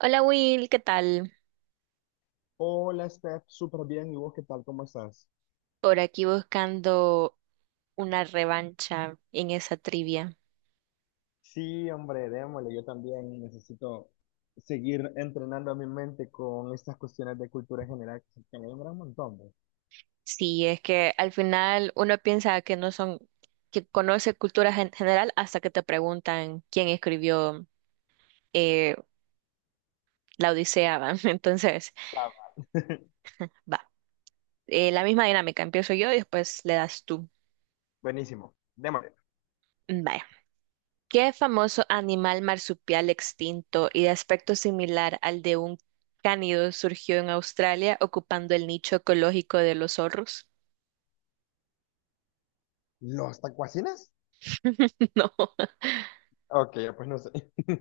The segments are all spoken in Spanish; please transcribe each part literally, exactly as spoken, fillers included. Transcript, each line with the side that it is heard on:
right: Hola Will, ¿qué tal?
left: Hola, Steph, súper bien. ¿Y vos qué tal? ¿Cómo estás?
right: Por aquí buscando una revancha en esa trivia.
left: Sí, hombre, démosle. Yo también necesito seguir entrenando a mi mente con estas cuestiones de cultura general que se- que me alumbran un montón. pues.
right: Sí, es que al final uno piensa que no son, que conoce cultura gen- general hasta que te preguntan quién escribió eh, la Odisea, ¿va? Entonces, va. Eh, la misma dinámica, empiezo yo y después le das tú.
left: Buenísimo. Démosle.
right: Vaya. ¿Qué famoso animal marsupial extinto y de aspecto similar al de un cánido surgió en Australia ocupando el nicho ecológico de los zorros?
left: ¿Los tacuacines?
right: No,
left: Ok, pues no sé.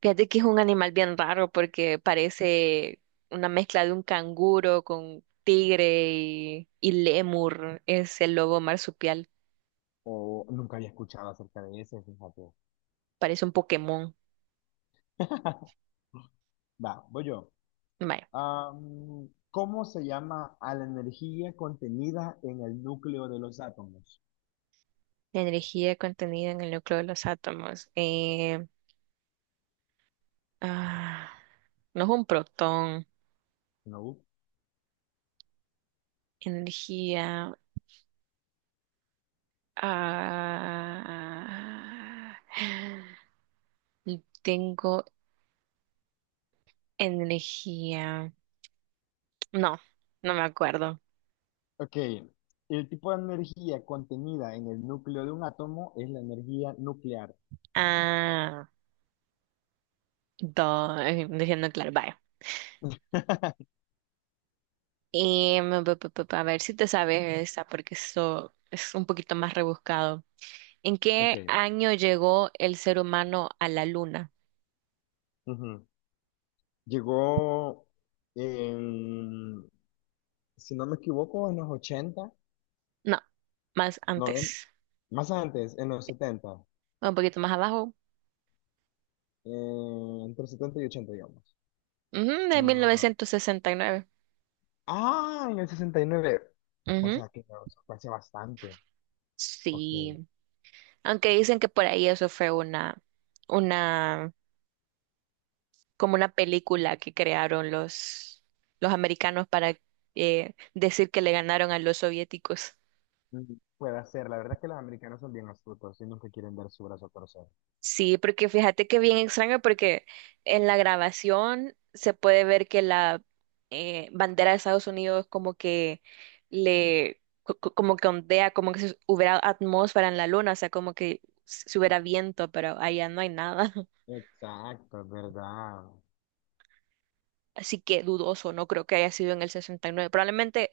right: fíjate que es un animal bien raro porque parece una mezcla de un canguro con tigre y, y lémur. Es el lobo marsupial,
left: O nunca había escuchado acerca de ese, fíjate.
right: parece un Pokémon.
left: Va, voy yo.
right: Vaya,
left: Am, ¿cómo se llama a la energía contenida en el núcleo de los átomos?
right: la energía contenida en el núcleo de los átomos. Eh, ah, no es un protón.
left: No.
right: Energía. Ah, tengo energía. No, no me acuerdo.
left: Ok, el tipo de energía contenida en el núcleo de un átomo es la energía nuclear.
right: Ah. Dos, eh, diciendo claro, vaya. Y mm, pa, pa, pa, pa, a ver si te sabes esa, porque eso es un poquito más rebuscado. ¿En
left: Ok,
right: qué año llegó el ser humano a la luna?
left: ujú. Llegó, en, si no me equivoco, en los ochenta,
right: No, más
left: noventa,
right: antes.
left: más antes, en los setenta,
right: Un poquito más abajo.
left: eh, entre setenta y ochenta digamos.
right: Ujú, de
left: Ah,
right: mil novecientos sesenta y nueve.
left: ah, en el sesenta y nueve. O
right: Ujú,
left: sea, que no, eso fue hace bastante. Ok.
right: sí. Aunque dicen que por ahí eso fue una, una, como una película que crearon los, los americanos para eh, decir que le ganaron a los soviéticos.
left: Mm, puede ser. La verdad es que los americanos son bien astutos y nunca quieren dar su brazo a torcer.
right: Sí, porque fíjate que bien extraño porque en la grabación se puede ver que la eh, bandera de Estados Unidos como que le co- co- como que ondea, como que si hubiera atmósfera en la luna, o sea, como que si si hubiera viento, pero allá no hay nada.
left: Exacto, es ¿verdad?
right: Así que dudoso, no creo que haya sido en el sesenta y nueve. Probablemente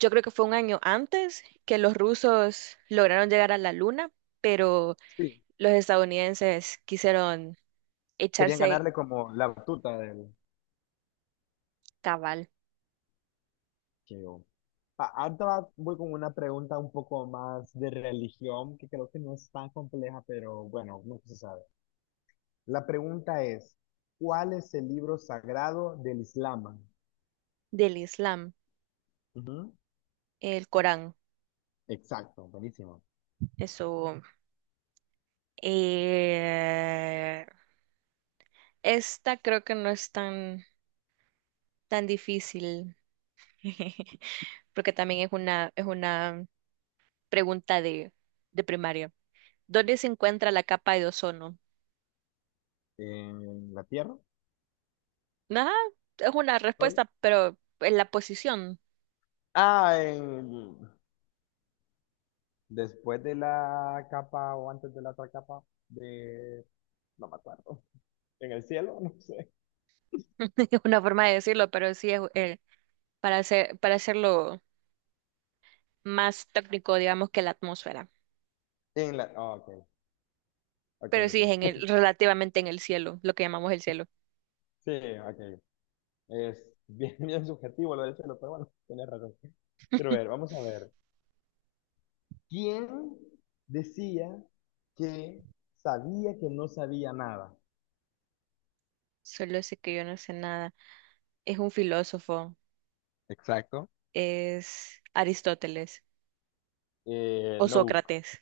right: yo creo que fue un año antes que los rusos lograron llegar a la luna, pero
left: Sí.
right: los estadounidenses quisieron
left: Querían
right: echarse
left: ganarle como la batuta del
right: cabal.
left: Cheo. Ah, Ahorita voy con una pregunta un poco más de religión, que creo que no es tan compleja, pero bueno, nunca se sabe. La pregunta es, ¿cuál es el libro sagrado del Islam?
right: Del Islam,
left: Ujú.
right: el Corán.
left: Exacto, buenísimo.
right: Eso. eh, esta creo que no es tan, tan difícil, porque también es una, es una pregunta de, de primaria. ¿Dónde se encuentra la capa de ozono?
left: ¿En la tierra?
right: Ajá, es una
left: Sorry.
right: respuesta, pero en la posición.
left: Ah, en... después de la capa o antes de la otra capa de... No me acuerdo. ¿En el cielo? No sé.
right: Es una forma de decirlo, pero sí es, eh, para hacer, para hacerlo más técnico, digamos, que la atmósfera.
left: En la... ah, ok, ok,
right: Pero sí es en
left: ok.
right: el, relativamente en el cielo, lo que llamamos el cielo.
left: Sí, ok. Es bien, bien subjetivo lo del chelo, pero bueno, tienes razón. Quiero ver, vamos a ver. ¿Quién decía que sabía que no sabía nada?
right: Solo sé que yo no sé nada. Es un filósofo,
left: Exacto.
right: es Aristóteles
left: Eh,
right: o
left: no.
right: Sócrates.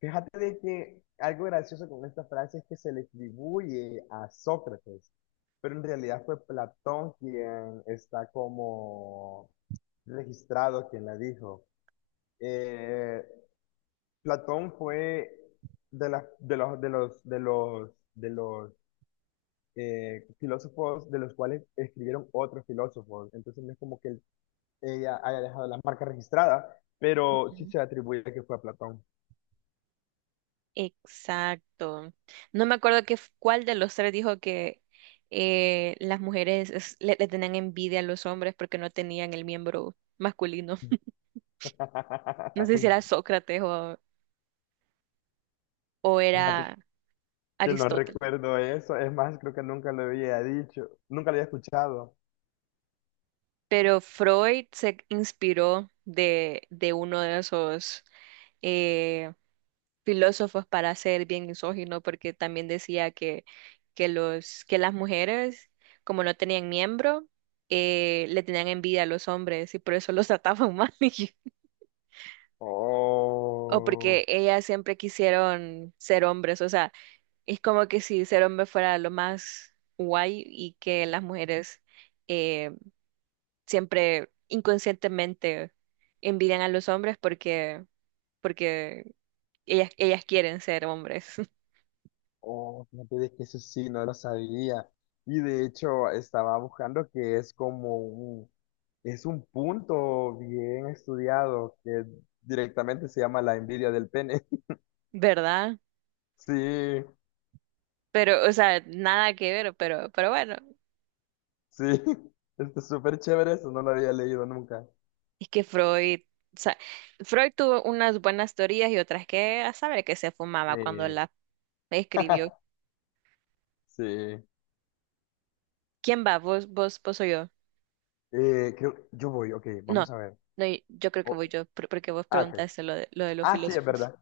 left: Fíjate de que algo gracioso con esta frase es que se le atribuye a Sócrates, pero en realidad fue Platón quien está como registrado quien la dijo. Eh, Platón fue de, las de los, de los, de los, de los eh, filósofos de los cuales escribieron otros filósofos. Entonces no es como que él- ella haya dejado la marca registrada, pero sí
right: Ujú.
left: se atribuye que fue a Platón.
right: Exacto. No me acuerdo qué, f- cuál de los tres dijo que eh, las mujeres es- le, le tenían envidia a los hombres porque no tenían el miembro masculino. No sé si era Sócrates o, o
left: Fíjate
right: era
left: que no
right: Aristóteles.
left: recuerdo eso. Es más, creo que nunca lo había dicho. Nunca lo había escuchado.
right: Pero Freud se inspiró de, de uno de esos eh, filósofos para ser bien misógino, porque también decía que, que, los, que las mujeres, como no tenían miembro, eh, le tenían envidia a los hombres y por eso los trataban mal. y- O porque
left: Oh.
right: ellas siempre quisieron ser hombres. O sea, es como que si ser hombre fuera lo más guay y que las mujeres eh, siempre inconscientemente envidian a los hombres porque, porque ellas, ellas quieren ser hombres,
left: Oh, fíjate de que eso sí, no lo sabía. Y de hecho, estaba buscando que es como un, es un punto bien estudiado que directamente se llama la envidia del pene.
right: ¿verdad?
left: Sí,
right: Pero, o sea, nada que ver, pero, pero bueno,
left: sí, está súper chévere eso, no lo había leído nunca.
right: es que Freud, o sea, Freud tuvo unas buenas teorías y otras que a saber que se fumaba cuando
left: Sí.
right: la escribió.
left: Sí.
right: ¿Quién va? ¿Vos, vos, vos o yo?
left: Eh, creo- yo voy, ok,
right: No,
left: vamos a ver.
right: no, y- yo creo que
left: Oh,
right: voy yo, por- porque vos
left: ah, ok.
right: preguntaste lo de, lo de los
left: Ah, sí, es
right: filósofos.
left: verdad.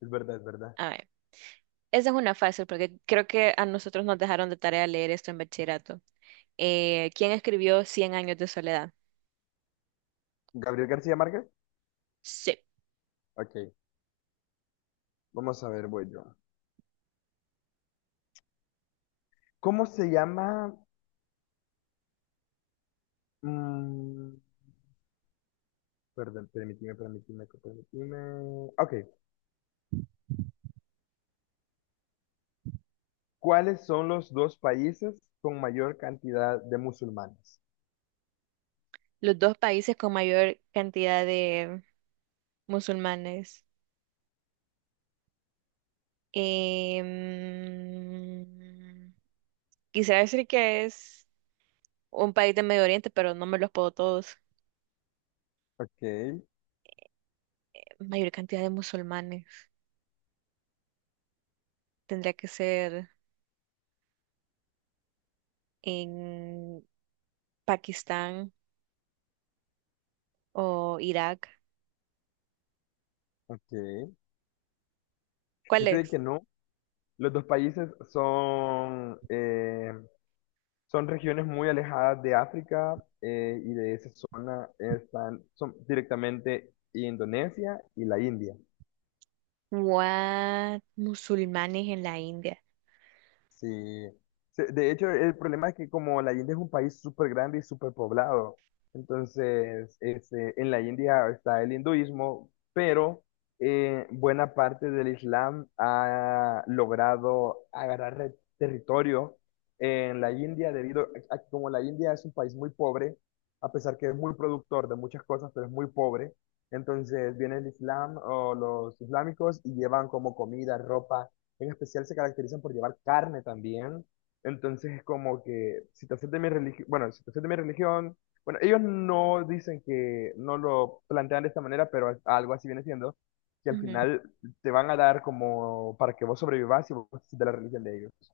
left: Es verdad, es verdad.
right: A ver, esa es una fácil, porque creo que a nosotros nos dejaron de tarea leer esto en bachillerato. Eh, ¿quién escribió Cien años de soledad?
left: ¿Gabriel García Márquez?
right: Sí,
left: Ok, vamos a ver, voy yo. ¿Cómo se llama? Mm, perdón, permitime, permitime, permitime. Ok, ¿cuáles son los dos países con mayor cantidad de musulmanes?
right: los dos países con mayor cantidad de musulmanes. Em, quisiera decir que es un país de Medio Oriente, pero no me los puedo todos.
left: Ok,
right: Mayor cantidad de musulmanes. Tendría que ser en Pakistán o Irak.
left: ok.
right: ¿Cuál
left: Fíjate de
right: es?
left: que no, los dos países son, eh, son regiones muy alejadas de África eh, y de esa zona están, son directamente Indonesia y la India.
right: What? Musulmanes en la India.
left: Sí, Se- de hecho el problema es que como la India es un país súper grande y súper poblado, entonces este, en la India está el hinduismo, pero eh, buena parte del Islam ha logrado agarrar re- territorio en la India debido a que como la India es un país muy pobre, a pesar que es muy productor de muchas cosas, pero es muy pobre, entonces viene el Islam o los islámicos y llevan como comida, ropa en especial se caracterizan por llevar carne también. Entonces es como que si te haces de mi religión, bueno, si te haces de mi religión, bueno, ellos no dicen que no lo plantean de esta manera, pero es- algo así viene siendo, que al
right: Ujú.
left: final te van a dar como para que vos sobrevivas y vos te haces de la religión de ellos.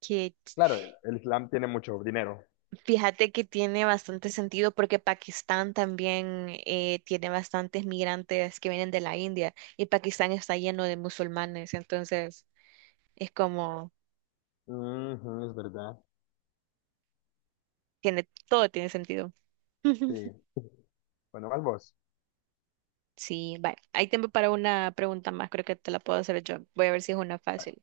right: Qué ch-
left: Claro, el Islam tiene mucho dinero.
right: Fíjate que tiene bastante sentido porque Pakistán también, eh, tiene bastantes migrantes que vienen de la India y Pakistán está lleno de musulmanes, entonces es como,
left: Ujú, es verdad.
right: tiene, todo tiene sentido.
left: Sí. Bueno, vas vos.
right: Sí, vale. Hay tiempo para una pregunta más, creo que te la puedo hacer yo. Voy a ver si es una fácil.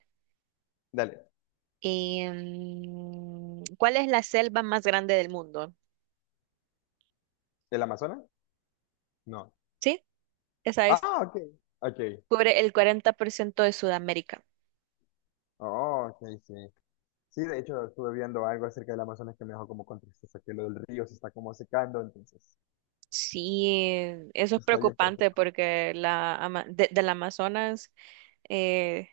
left: Dale.
right: Em, ¿cuál es la selva más grande del mundo?
left: ¿El Amazonas? No.
right: Sí, esa es.
left: Ah, ok. Ok.
right: Cubre el cuarenta por ciento de Sudamérica.
left: Oh, ok, sí. Sí, de hecho, estuve viendo algo acerca del Amazonas que me dejó como con tristeza, que lo del río se está como secando, entonces
right: Sí, eso es
left: está bien
right: preocupante
left: perfecto.
right: porque la, ama- de- del Amazonas eh,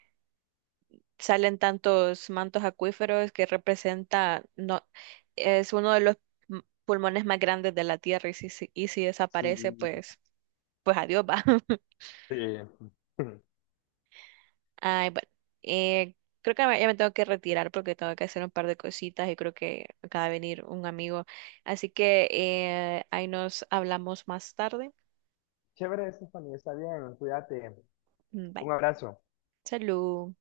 right: salen tantos mantos acuíferos que representa, no, es uno de los m- pulmones más grandes de la Tierra y si, si- y si
left: Sí,
right: desaparece, pues, pues adiós va.
left: sí.
right: Ay, bueno, eh, creo que ya me tengo que retirar porque tengo que hacer un par de cositas y creo que acaba de venir un amigo. Así que, eh, ahí nos hablamos más tarde.
left: Chévere, Stephanie, está bien, cuídate.
right: Mm, bye.
left: Un abrazo.
right: Salud.